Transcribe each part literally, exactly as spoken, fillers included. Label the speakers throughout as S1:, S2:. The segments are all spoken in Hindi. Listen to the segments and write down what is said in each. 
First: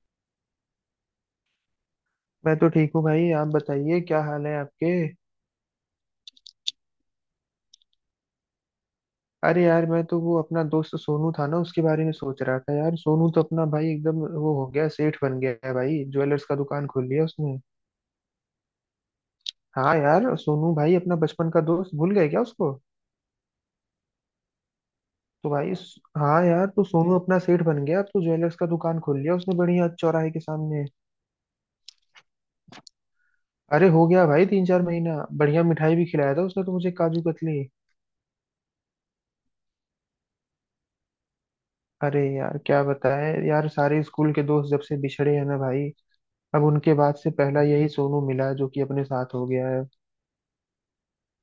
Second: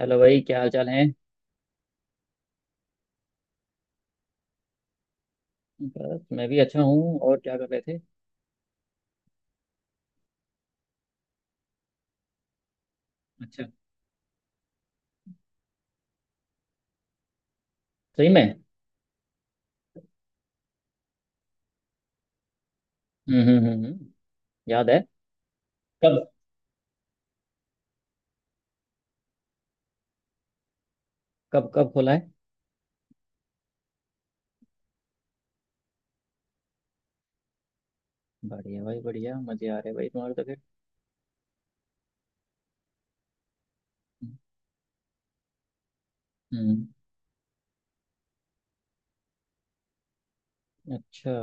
S1: हेलो भाई, क्या हाल चाल है?
S2: मैं तो ठीक हूँ भाई। आप बताइए क्या हाल है आपके।
S1: बस मैं भी अच्छा हूँ। और क्या कर रहे थे?
S2: अरे यार, मैं तो वो अपना दोस्त सोनू था ना, उसके बारे में सोच रहा था। यार सोनू तो
S1: अच्छा।
S2: अपना भाई एकदम वो हो गया, सेठ बन गया है भाई। ज्वेलर्स का दुकान खोल लिया उसने।
S1: सही में?
S2: हाँ यार, सोनू भाई अपना बचपन का दोस्त, भूल गए क्या उसको?
S1: हम्म। हम्म। हम्म। हम्म, याद है।
S2: तो भाई स-
S1: कब?
S2: हाँ यार, तो सोनू अपना सेठ बन गया। अब तो ज्वेलर्स का दुकान खोल लिया उसने, बढ़िया चौराहे के सामने।
S1: कब कब खोला है?
S2: अरे हो गया भाई तीन चार महीना। बढ़िया मिठाई भी खिलाया था उसने तो मुझे, काजू कतली।
S1: बढ़िया भाई, बढ़िया। मजे आ रहे भाई तुम्हारे तो फिर।
S2: अरे यार क्या बताएं यार, सारे स्कूल के दोस्त जब से बिछड़े हैं ना भाई। अब
S1: हम्म।
S2: उनके बाद से पहला यही सोनू मिला जो कि अपने साथ हो गया है।
S1: अच्छा।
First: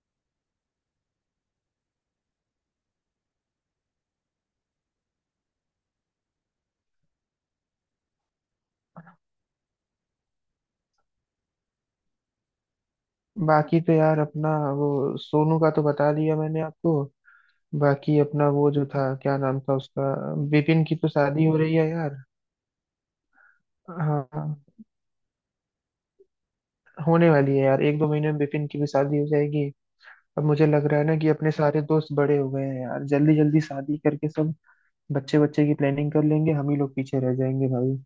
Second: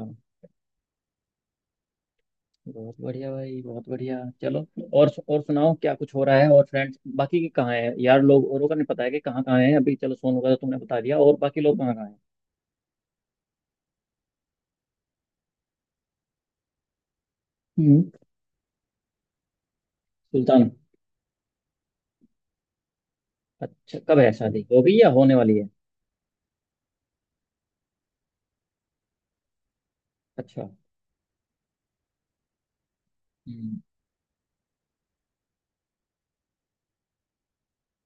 S1: बहुत बढ़िया भाई, बहुत बढ़िया। चलो। और और सुनाओ, क्या कुछ हो रहा है? और फ्रेंड्स बाकी के कहाँ है यार? लोग औरों का नहीं पता है कि कहाँ कहाँ है अभी। चलो, सोनू का तो तुमने बता दिया। और बाकी लोग कहाँ कहाँ है?
S2: बाकी तो यार अपना वो, सोनू का तो बता दिया मैंने आपको।
S1: हम्म।
S2: बाकी अपना वो जो था, क्या नाम था उसका।
S1: सुल्तान।
S2: विपिन की तो शादी हो रही है यार।
S1: अच्छा, कब
S2: हाँ
S1: है शादी?
S2: हाँ,
S1: हो गई या होने वाली है?
S2: होने वाली है यार, एक दो महीने में विपिन की भी शादी हो जाएगी। अब मुझे
S1: अच्छा।
S2: लग रहा है ना कि अपने सारे दोस्त बड़े हो गए हैं यार, जल्दी जल्दी
S1: हम्म।
S2: शादी करके सब बच्चे बच्चे की प्लानिंग कर लेंगे। हम ही लोग पीछे रह जाएंगे भाई।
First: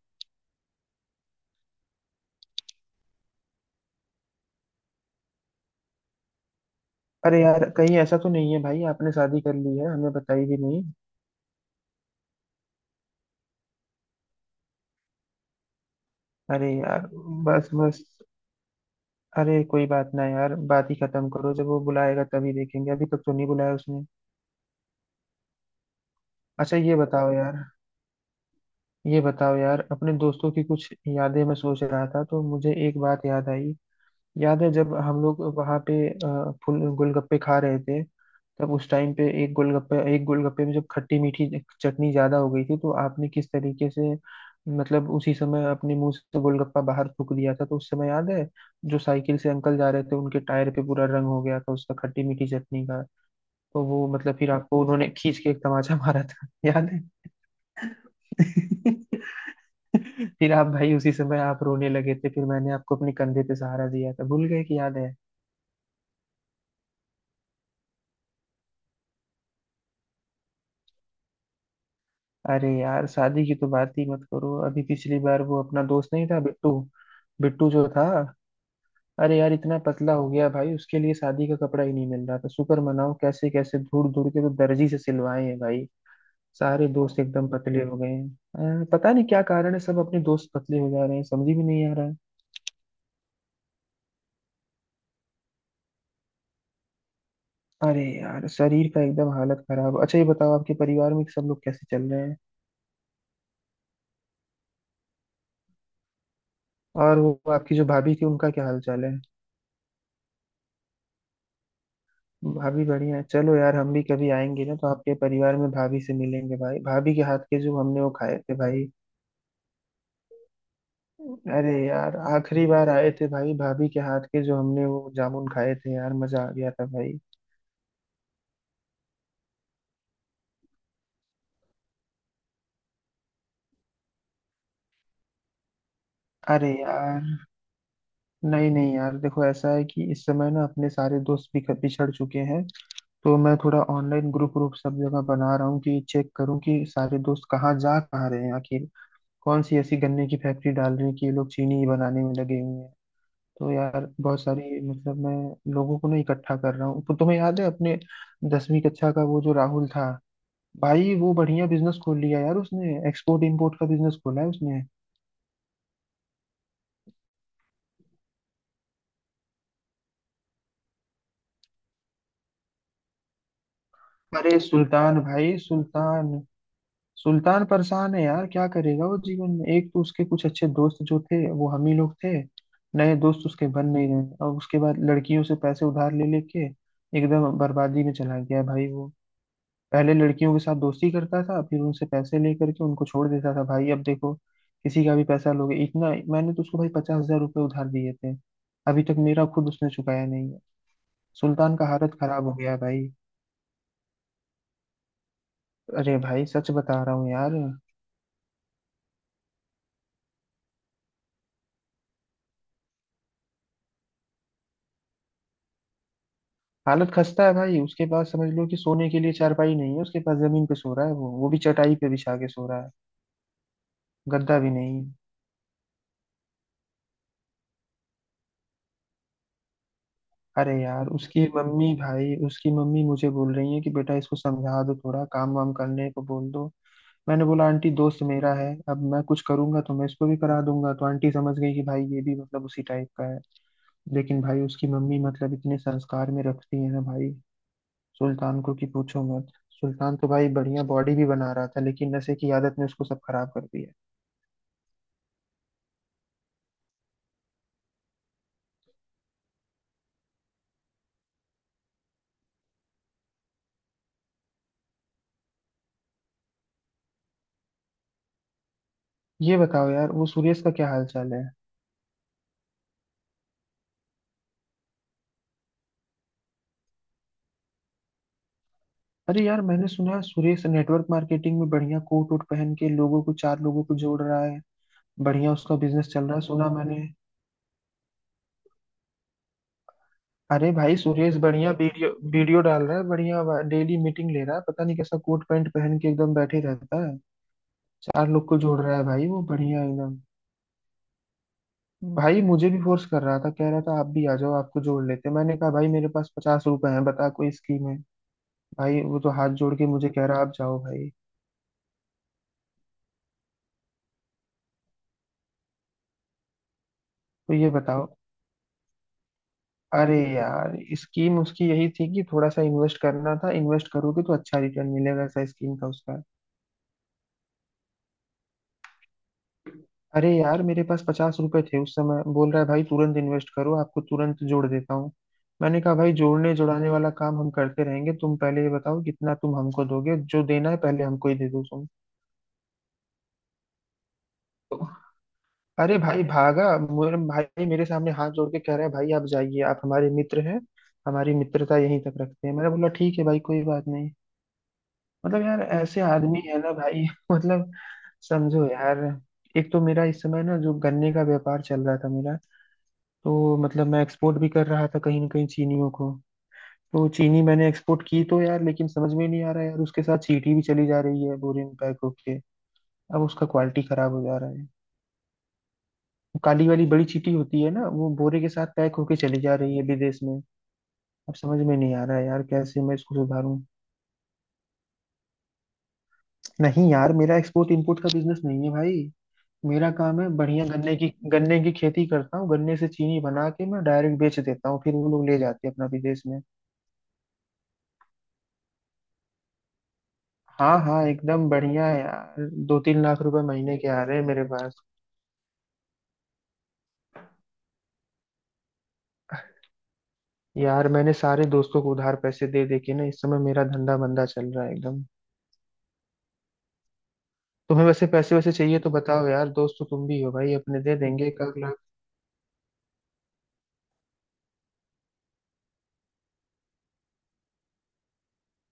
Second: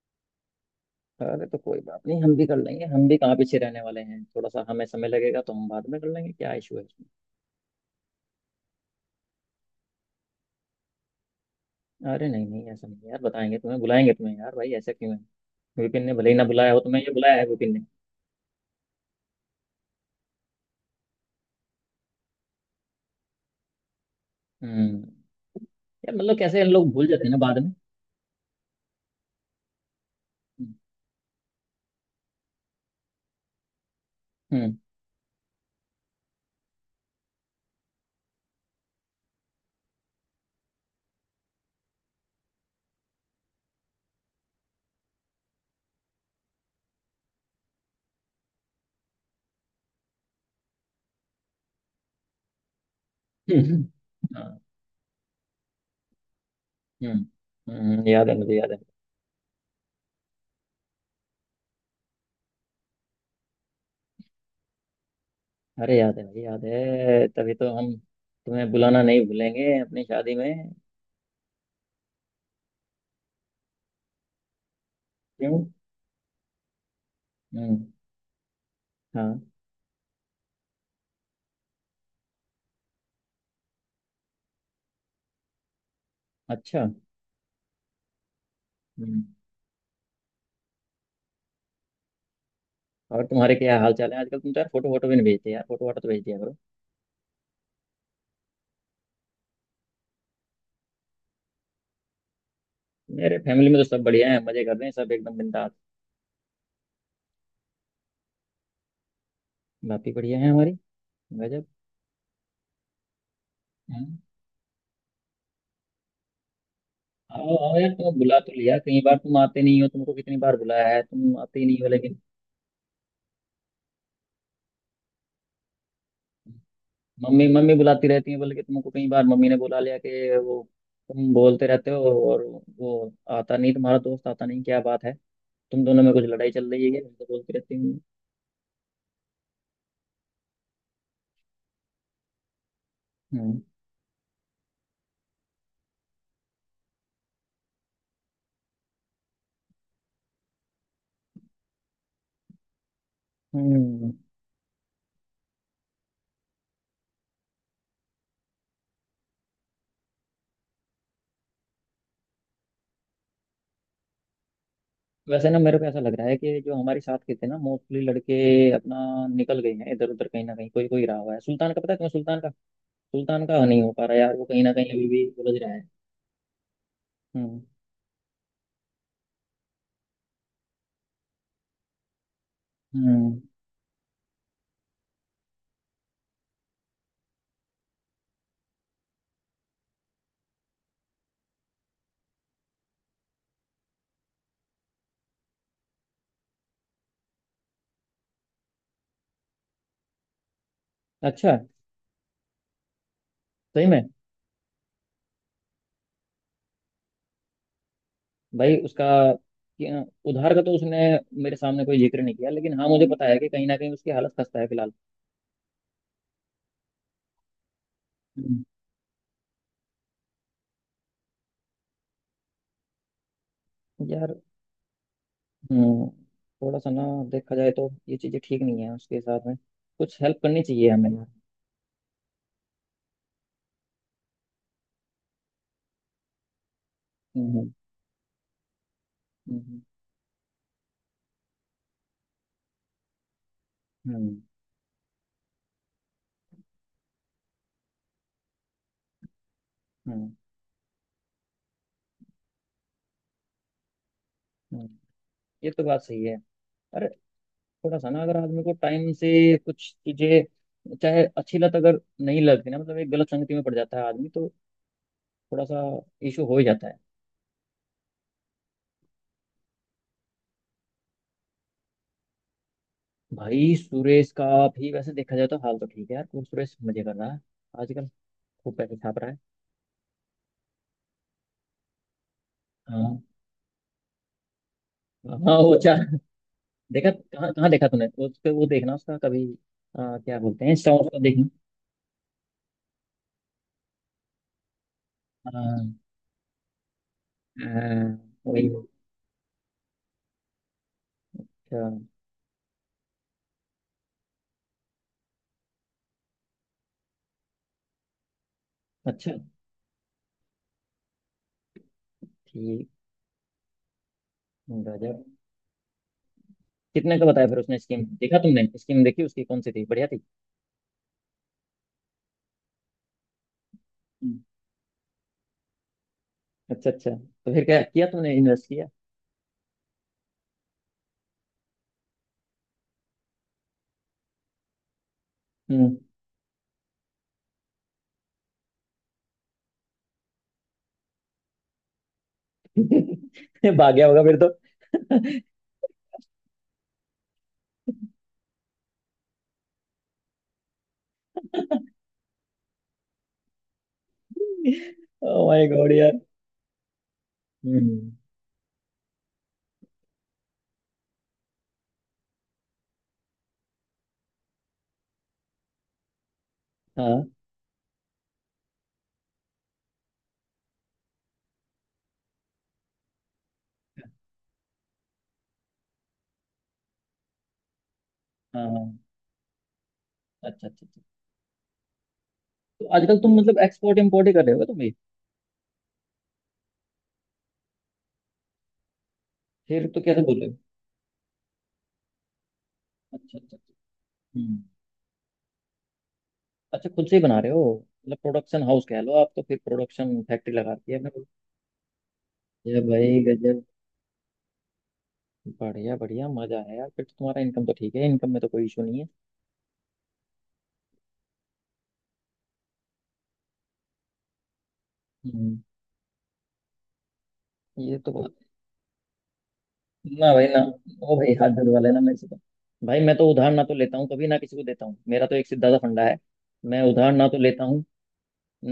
S1: अरे तो कोई बात नहीं, हम भी कर लेंगे। हम भी कहाँ पीछे रहने वाले हैं? थोड़ा सा हमें समय लगेगा तो हम बाद में कर लेंगे। क्या इशू है इसमें?
S2: अरे यार, कहीं ऐसा तो नहीं है भाई आपने शादी कर ली है, हमें बताई भी नहीं।
S1: अरे नहीं नहीं, ऐसा नहीं है यार। बताएंगे तुम्हें, बुलाएंगे तुम्हें यार। भाई ऐसा क्यों है? विपिन ने भले ही ना
S2: अरे
S1: बुलाया हो तुम्हें,
S2: यार,
S1: ये बुलाया है
S2: बस
S1: विपिन ने।
S2: बस। अरे कोई बात ना यार, बात ही खत्म करो। जब वो बुलाएगा तभी देखेंगे, अभी तक तो नहीं बुलाया उसने।
S1: हम्म। यार मतलब कैसे इन
S2: अच्छा
S1: लोग
S2: ये
S1: भूल जाते हैं
S2: बताओ
S1: ना बाद
S2: यार,
S1: में।
S2: ये बताओ यार, अपने दोस्तों की कुछ यादें मैं सोच रहा था तो मुझे एक बात याद आई। याद है
S1: हम्म।
S2: जब हम लोग वहां पे अ, फुल गोलगप्पे खा रहे थे? तब उस टाइम पे एक गोलगप्पे एक गोलगप्पे में जब खट्टी मीठी चटनी ज्यादा हो गई थी, तो आपने किस तरीके से, मतलब उसी समय अपने मुंह से गोलगप्पा बाहर थूक दिया था। तो उस समय याद है, जो साइकिल से अंकल जा रहे थे, उनके टायर पे पूरा रंग हो गया था उसका, खट्टी मीठी चटनी का।
S1: हम्म।
S2: तो वो मतलब फिर
S1: हाँ।
S2: आपको उन्होंने खींच के एक तमाचा मारा था, याद है?
S1: हम्म। हम्म, याद है। मुझे याद है।
S2: फिर आप भाई उसी समय आप रोने लगे थे, फिर मैंने आपको अपने कंधे पे सहारा दिया था, भूल गए कि याद है?
S1: अरे याद है भाई, याद है। तभी तो हम तुम्हें बुलाना नहीं भूलेंगे अपनी शादी में।
S2: अरे यार शादी की तो बात ही मत करो। अभी पिछली बार वो
S1: क्यों?
S2: अपना दोस्त नहीं था बिट्टू, बिट्टू
S1: हम्म।
S2: जो था, अरे
S1: हाँ।
S2: यार इतना पतला हो गया भाई, उसके लिए शादी का कपड़ा ही नहीं मिल रहा था। शुक्र मनाओ कैसे कैसे ढूंढ ढूंढ के तो दर्जी से सिलवाए हैं भाई।
S1: अच्छा।
S2: सारे दोस्त एकदम पतले हो गए हैं अ, पता
S1: हम्म।
S2: नहीं क्या कारण है, सब अपने दोस्त पतले हो जा रहे हैं, समझ ही में नहीं आ रहा है।
S1: और तुम्हारे क्या हाल चाल है आजकल? तुम तो यार फोटो फोटो भी नहीं भेजते यार, फोटो वाटो तो भेज दिया करो।
S2: अरे यार शरीर का एकदम हालत खराब। अच्छा ये बताओ, आपके परिवार में सब लोग कैसे चल रहे हैं?
S1: मेरे फैमिली में तो सब बढ़िया है। मजे कर रहे हैं सब एकदम बिंदास।
S2: और वो आपकी जो भाभी थी उनका क्या हाल चाल है?
S1: बाकी बढ़िया है हमारी। गजब।
S2: भाभी बढ़िया है, चलो यार। हम भी
S1: हाँ।
S2: कभी आएंगे ना तो आपके परिवार में भाभी से मिलेंगे भाई, भाभी के हाथ
S1: आओ
S2: के
S1: आओ
S2: जो
S1: यार,
S2: हमने वो
S1: तुम
S2: खाए
S1: बुला तो
S2: थे
S1: लिया
S2: भाई।
S1: कई बार, तुम आते नहीं हो। तुमको कितनी बार बुलाया है, तुम आते ही
S2: अरे
S1: नहीं हो
S2: यार
S1: लेकिन।
S2: आखिरी बार आए थे भाई, भाभी के हाथ के जो हमने वो जामुन खाए थे यार, मजा आ गया था भाई।
S1: मम्मी मम्मी बुलाती रहती है, बल्कि तुमको कई बार मम्मी ने बुला लिया कि वो तुम बोलते रहते हो और वो आता नहीं तुम्हारा दोस्त। आता नहीं, क्या बात है? तुम दोनों में कुछ लड़ाई चल
S2: अरे
S1: रही है क्या? ऐसे
S2: यार,
S1: बोलती रहती हूँ।
S2: नहीं नहीं यार, देखो ऐसा है कि इस समय ना अपने सारे दोस्त बिख- बिछड़ चुके हैं। तो मैं
S1: हम्म।
S2: थोड़ा ऑनलाइन ग्रुप ग्रुप सब जगह बना रहा हूँ कि चेक करूँ कि सारे दोस्त कहाँ जा कहाँ रहे हैं आखिर। कौन सी ऐसी गन्ने की फैक्ट्री डाल रही है कि ये लोग चीनी ही बनाने में लगे हुए हैं। तो यार
S1: हम्म।
S2: बहुत सारी मतलब मैं लोगों को ना इकट्ठा कर रहा हूँ। तो तुम्हें याद है अपने दसवीं कक्षा का वो जो राहुल था, भाई वो बढ़िया बिजनेस खोल लिया यार उसने, एक्सपोर्ट इंपोर्ट का बिजनेस खोला है उसने।
S1: वैसे ना मेरे को ऐसा लग रहा है कि जो हमारे साथ के थे ना, मोस्टली लड़के अपना निकल गए हैं इधर उधर। कहीं ना कहीं कोई कोई रहा हुआ है। सुल्तान का पता है तुम्हें? सुल्तान का? सुल्तान का नहीं हो पा रहा यार, वो
S2: अरे
S1: कहीं ना कहीं अभी
S2: सुल्तान
S1: भी
S2: भाई
S1: उलझ रहा है।
S2: सुल्तान,
S1: हम्म।
S2: सुल्तान परेशान है यार, क्या करेगा वो जीवन में। एक तो उसके कुछ अच्छे दोस्त जो थे वो हम ही लोग थे। नए
S1: हम्म।
S2: दोस्त उसके बन नहीं रहे, और उसके बाद लड़कियों से पैसे उधार ले लेके एकदम बर्बादी में चला गया भाई वो। पहले लड़कियों के साथ दोस्ती करता था, फिर उनसे पैसे लेकर के उनको छोड़ देता था भाई। अब देखो, किसी का भी पैसा लोगे? इतना मैंने तो उसको भाई पचास हजार रुपये उधार दिए थे, अभी तक मेरा खुद उसने चुकाया नहीं है।
S1: अच्छा।
S2: सुल्तान का हालत खराब हो गया है भाई।
S1: सही में?
S2: अरे भाई सच बता रहा हूँ यार।
S1: भाई उसका, कि- उधार का तो उसने मेरे सामने कोई जिक्र नहीं किया, लेकिन हाँ, मुझे पता है कि कहीं ना कहीं उसकी हालत खस्ता है फिलहाल।
S2: हालत खस्ता है भाई, उसके पास समझ
S1: हम्म।
S2: लो कि सोने के लिए चारपाई नहीं है उसके पास। जमीन पे सो रहा है वो वो भी चटाई पे बिछा के सो रहा है,
S1: यार।
S2: गद्दा भी नहीं।
S1: हम्म। थोड़ा सा ना, देखा जाए तो ये चीजें ठीक नहीं है उसके साथ में। कुछ हेल्प करनी
S2: अरे
S1: चाहिए
S2: यार
S1: हमें यार।
S2: उसकी मम्मी भाई, उसकी मम्मी मुझे बोल रही है कि बेटा इसको समझा दो, थोड़ा काम वाम करने को बोल दो। मैंने बोला
S1: हम्म।
S2: आंटी दोस्त मेरा है, अब मैं कुछ करूंगा
S1: हम्म।
S2: तो मैं इसको भी करा दूंगा। तो आंटी समझ गई कि भाई ये भी मतलब उसी टाइप का है।
S1: हम्म।
S2: लेकिन भाई उसकी मम्मी मतलब इतने संस्कार में रखती है ना भाई सुल्तान को, कि पूछो मत।
S1: हम्म।
S2: सुल्तान तो
S1: हम्म।
S2: भाई बढ़िया बॉडी भी बना रहा था, लेकिन नशे की आदत ने उसको सब खराब कर दिया।
S1: हम्म। ये तो बात सही है। अरे, थोड़ा सा ना, अगर आदमी को टाइम से कुछ चीजें चाहे अच्छी लत अगर नहीं लगती ना, मतलब एक गलत संगति में पड़ जाता है आदमी तो थोड़ा सा इशू हो ही जाता है।
S2: ये बताओ यार वो सुरेश का क्या हाल चाल है?
S1: भाई सुरेश का भी वैसे देखा जाए तो हाल तो ठीक है यार, कुछ सुरेश मजे कर रहा है आजकल। खूब पैसे छाप रहा है।
S2: अरे यार मैंने सुना है सुरेश नेटवर्क मार्केटिंग में बढ़िया कोट वोट पहन के लोगों
S1: हाँ।
S2: को, चार लोगों को जोड़ रहा है। बढ़िया
S1: हाँ, वो
S2: उसका
S1: चार।
S2: बिजनेस चल रहा है, सुना मैंने।
S1: देखा कहाँ कहाँ देखा तूने उसके? वो देखना उसका कभी, आ, क्या बोलते
S2: अरे
S1: हैं, इंस्टा
S2: भाई
S1: उसका
S2: सुरेश
S1: देखना।
S2: बढ़िया वीडियो वीडियो डाल रहा है, बढ़िया डेली मीटिंग ले रहा है, पता नहीं कैसा कोट पैंट
S1: हाँ।
S2: पहन के एकदम बैठे रहता है।
S1: हाँ,
S2: चार लोग को
S1: वही।
S2: जोड़ रहा है भाई वो, बढ़िया एकदम।
S1: अच्छा।
S2: भाई मुझे भी फोर्स कर रहा था, कह रहा था आप भी आ जाओ, आपको जोड़ लेते हैं। मैंने कहा भाई मेरे पास पचास रुपए हैं, बता कोई स्कीम है? भाई वो तो
S1: अच्छा,
S2: हाथ जोड़ के मुझे कह रहा, आप जाओ भाई।
S1: ठीक। गजब। कितने का बताया
S2: तो
S1: फिर
S2: ये
S1: उसने स्कीम?
S2: बताओ,
S1: देखा तुमने स्कीम, देखी उसकी कौन सी थी, बढ़िया
S2: अरे
S1: थी?
S2: यार स्कीम उसकी यही थी कि थोड़ा सा इन्वेस्ट करना था। इन्वेस्ट करोगे तो
S1: हम्म।
S2: अच्छा रिटर्न मिलेगा, ऐसा स्कीम था उसका।
S1: अच्छा अच्छा, तो फिर क्या किया तुमने? इन्वेस्ट किया?
S2: अरे यार मेरे पास पचास रुपए थे उस समय, बोल रहा है भाई तुरंत इन्वेस्ट करो, आपको तुरंत जोड़ देता हूँ। मैंने कहा
S1: हम्म।
S2: भाई जोड़ने जोड़ाने वाला काम हम करते रहेंगे, तुम पहले ये बताओ कितना तुम हमको दोगे, जो देना है पहले हमको ही दे दो तुम।
S1: भाग गया होगा फिर तो।
S2: अरे भाई भागा मेरे भाई, मेरे सामने हाथ जोड़ के कह रहा है भाई आप जाइए, आप हमारे मित्र हैं, हमारी मित्रता यहीं तक रखते हैं। मैंने बोला ठीक है भाई कोई बात नहीं। मतलब
S1: ओ
S2: यार
S1: माय गॉड
S2: ऐसे
S1: यार।
S2: आदमी है ना भाई मतलब
S1: हम्म।
S2: समझो यार। एक तो मेरा इस समय ना जो गन्ने का व्यापार चल रहा था मेरा, तो मतलब मैं एक्सपोर्ट भी कर रहा था कहीं ना कहीं, चीनियों को तो
S1: हाँ।
S2: चीनी मैंने एक्सपोर्ट की तो यार। लेकिन समझ में नहीं आ रहा यार उसके साथ चींटी भी चली जा रही है बोरे में पैक होके, अब उसका क्वालिटी खराब हो जा रहा है। वो काली वाली बड़ी चींटी होती है ना, वो बोरे के
S1: हाँ।
S2: साथ पैक
S1: हाँ।
S2: होके चली जा रही है विदेश में।
S1: अच्छा अच्छा अच्छा,
S2: अब समझ में नहीं आ रहा है यार कैसे
S1: तो
S2: मैं इसको
S1: आजकल तुम मतलब
S2: सुधारूं।
S1: एक्सपोर्ट इम्पोर्ट ही कर रहे हो तुम भी?
S2: नहीं यार मेरा एक्सपोर्ट इंपोर्ट का बिजनेस नहीं है भाई।
S1: फिर
S2: मेरा
S1: तो कैसे
S2: काम है
S1: बोल रहे हो?
S2: बढ़िया गन्ने की गन्ने की खेती करता हूँ, गन्ने से चीनी
S1: अच्छा
S2: बना
S1: अच्छा
S2: के
S1: अच्छा।
S2: मैं डायरेक्ट बेच
S1: हम्म।
S2: देता हूँ, फिर वो लोग ले जाते हैं अपना विदेश में।
S1: अच्छा, खुद से ही बना रहे हो? मतलब प्रोडक्शन हाउस कह लो आप तो। फिर प्रोडक्शन फैक्ट्री लगा
S2: हाँ
S1: रखी है
S2: हाँ
S1: आपने।
S2: एकदम बढ़िया है यार, दो
S1: ये
S2: तीन लाख
S1: भाई
S2: रुपए
S1: गजब।
S2: महीने के आ रहे हैं मेरे पास।
S1: बढ़िया बढ़िया, मजा है यार फिर तो। तुम्हारा इनकम तो ठीक है, इनकम में तो कोई इशू नहीं है।
S2: यार मैंने सारे दोस्तों को उधार पैसे दे दे के ना, इस समय मेरा धंधा मंदा चल रहा है एकदम।
S1: हम्म।
S2: तुम्हें
S1: ये
S2: वैसे
S1: तो
S2: पैसे वैसे चाहिए तो बताओ यार, दोस्त तो तुम भी
S1: ना
S2: हो
S1: भाई
S2: भाई
S1: ना।
S2: अपने, दे
S1: ओ
S2: देंगे
S1: भाई,
S2: एक
S1: हाथ
S2: आध लाख।
S1: धुलवा लेना मेरे से तो। भाई मैं तो उधार ना तो लेता हूँ, कभी ना किसी को देता हूँ। मेरा तो एक सीधा सा फंडा है, मैं उधार ना तो लेता हूँ,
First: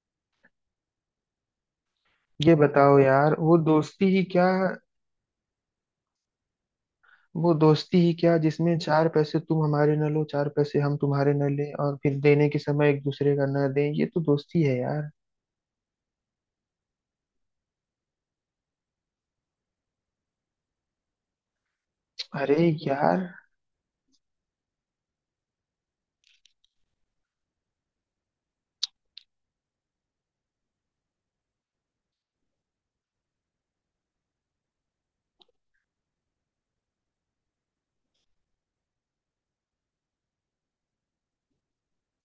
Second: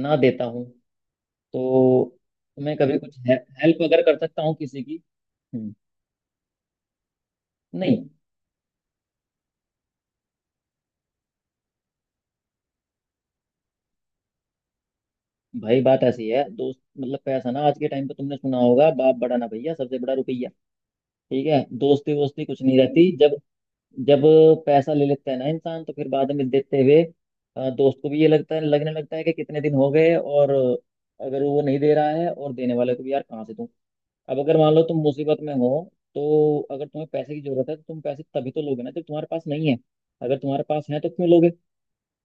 S1: ना देता हूँ। तो
S2: ये
S1: मैं कभी
S2: बताओ
S1: कुछ हे,
S2: यार, वो
S1: हेल्प अगर
S2: दोस्ती
S1: कर
S2: ही
S1: सकता
S2: क्या,
S1: हूँ किसी की। हम्म।
S2: वो दोस्ती
S1: नहीं
S2: ही क्या जिसमें चार पैसे तुम हमारे न लो, चार पैसे हम तुम्हारे न ले, और फिर देने के समय एक दूसरे का न दें, ये तो दोस्ती है यार।
S1: भाई, बात ऐसी है, दोस्त मतलब पैसा ना, आज के टाइम पे तुमने सुना होगा, बाप बड़ा ना भैया, सबसे बड़ा रुपया। ठीक है, दोस्ती वोस्ती कुछ
S2: अरे
S1: नहीं रहती
S2: यार,
S1: जब, जब पैसा ले लेता है ना इंसान तो फिर बाद में देते हुए अ, दोस्त को भी ये लगता है, लगने लगता है कि कितने दिन हो गए। और अगर वो नहीं दे रहा है, और देने वाले को भी यार कहाँ से दूं। अब अगर मान लो तुम मुसीबत में हो, तो अगर तुम्हें पैसे की जरूरत है तो तुम पैसे तभी तो लोगे ना जब तुम्हारे पास नहीं है। अगर तुम्हारे पास है तो क्यों लोगे?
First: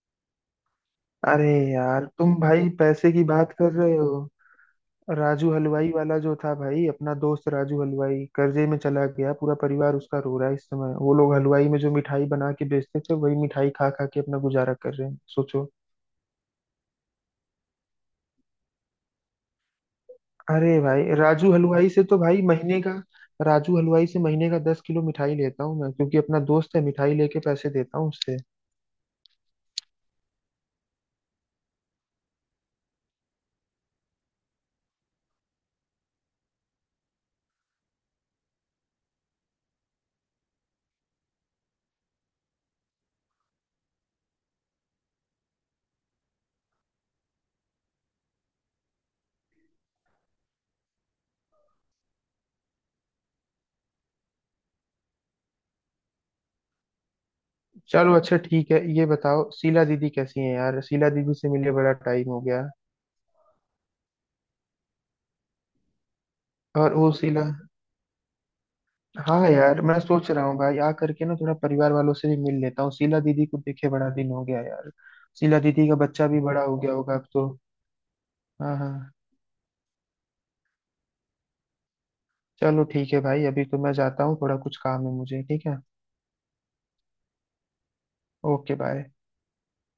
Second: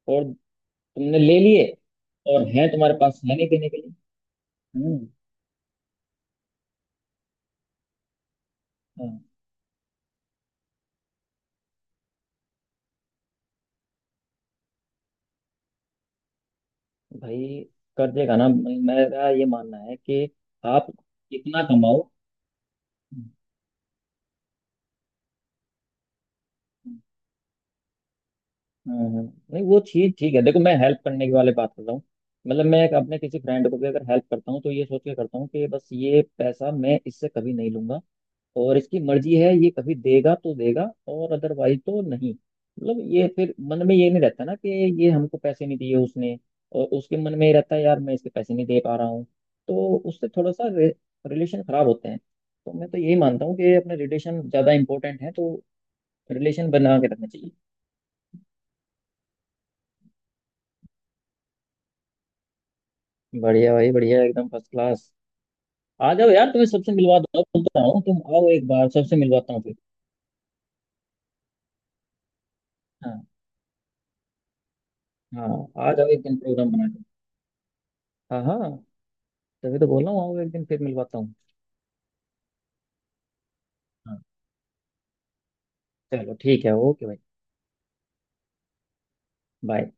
S1: और तुमने ले
S2: अरे
S1: लिए
S2: यार तुम
S1: और है
S2: भाई
S1: तुम्हारे
S2: पैसे
S1: पास,
S2: की
S1: है नहीं
S2: बात
S1: देने
S2: कर
S1: के लिए।
S2: रहे हो।
S1: हम्म।
S2: राजू हलवाई वाला जो था भाई, अपना दोस्त राजू हलवाई कर्जे में चला
S1: हाँ।
S2: गया, पूरा परिवार उसका रो रहा है इस समय। वो लोग हलवाई में जो मिठाई बना के बेचते थे, वही मिठाई खा खा के अपना गुजारा कर रहे हैं, सोचो।
S1: भाई कर देगा ना, मैं- मेरा ये मानना है कि
S2: अरे
S1: आप
S2: भाई राजू
S1: कितना
S2: हलवाई
S1: कमाओ।
S2: से तो भाई महीने का, राजू हलवाई से महीने का दस किलो मिठाई लेता हूँ मैं, क्योंकि अपना दोस्त है। मिठाई लेके पैसे देता हूँ उससे।
S1: हम्म, नहीं वो चीज ठीक है। देखो, मैं हेल्प करने की वाले बात कर रहा हूँ। मतलब मैं एक अपने किसी फ्रेंड को भी अगर हेल्प करता हूँ तो ये सोच के करता हूँ कि बस ये पैसा मैं इससे कभी नहीं लूंगा। और इसकी मर्जी है, ये कभी देगा तो देगा और अदरवाइज तो नहीं। मतलब ये फिर मन में ये नहीं रहता ना कि ये हमको पैसे नहीं दिए उसने। और उसके मन में ये रहता है यार, मैं इसके पैसे नहीं दे पा रहा हूँ। तो उससे थोड़ा सा रे, रिलेशन खराब होते हैं। तो मैं तो यही मानता हूँ कि अपने रिलेशन ज्यादा इंपॉर्टेंट है, तो रिलेशन बना के रखना चाहिए।
S2: चलो अच्छा ठीक है, ये बताओ शीला दीदी कैसी है यार, शीला दीदी से मिले बड़ा टाइम हो गया।
S1: बढ़िया भाई बढ़िया, एकदम फर्स्ट क्लास। आ जाओ यार, तुम्हें सबसे
S2: और वो
S1: मिलवा दो
S2: शीला,
S1: बोलता हूँ। तुम आओ एक बार, सबसे
S2: हाँ
S1: मिलवाता हूँ फिर।
S2: यार मैं सोच रहा हूँ भाई आ करके ना थोड़ा परिवार वालों से भी मिल लेता हूँ, शीला
S1: हाँ।
S2: दीदी को देखे बड़ा दिन हो गया यार।
S1: हाँ,
S2: शीला दीदी
S1: आ
S2: का
S1: जाओ एक
S2: बच्चा
S1: दिन
S2: भी बड़ा
S1: प्रोग्राम
S2: हो
S1: बना
S2: गया
S1: के।
S2: होगा अब तो।
S1: हाँ। हाँ,
S2: हाँ हाँ,
S1: तभी तो बोल रहा हूँ, आओ एक दिन, फिर मिलवाता हूँ।
S2: चलो ठीक है भाई, अभी तो मैं
S1: हाँ।
S2: जाता हूँ, थोड़ा कुछ काम है मुझे, ठीक है?
S1: चलो ठीक है, ओके भाई।
S2: Okay bye.
S1: बाय।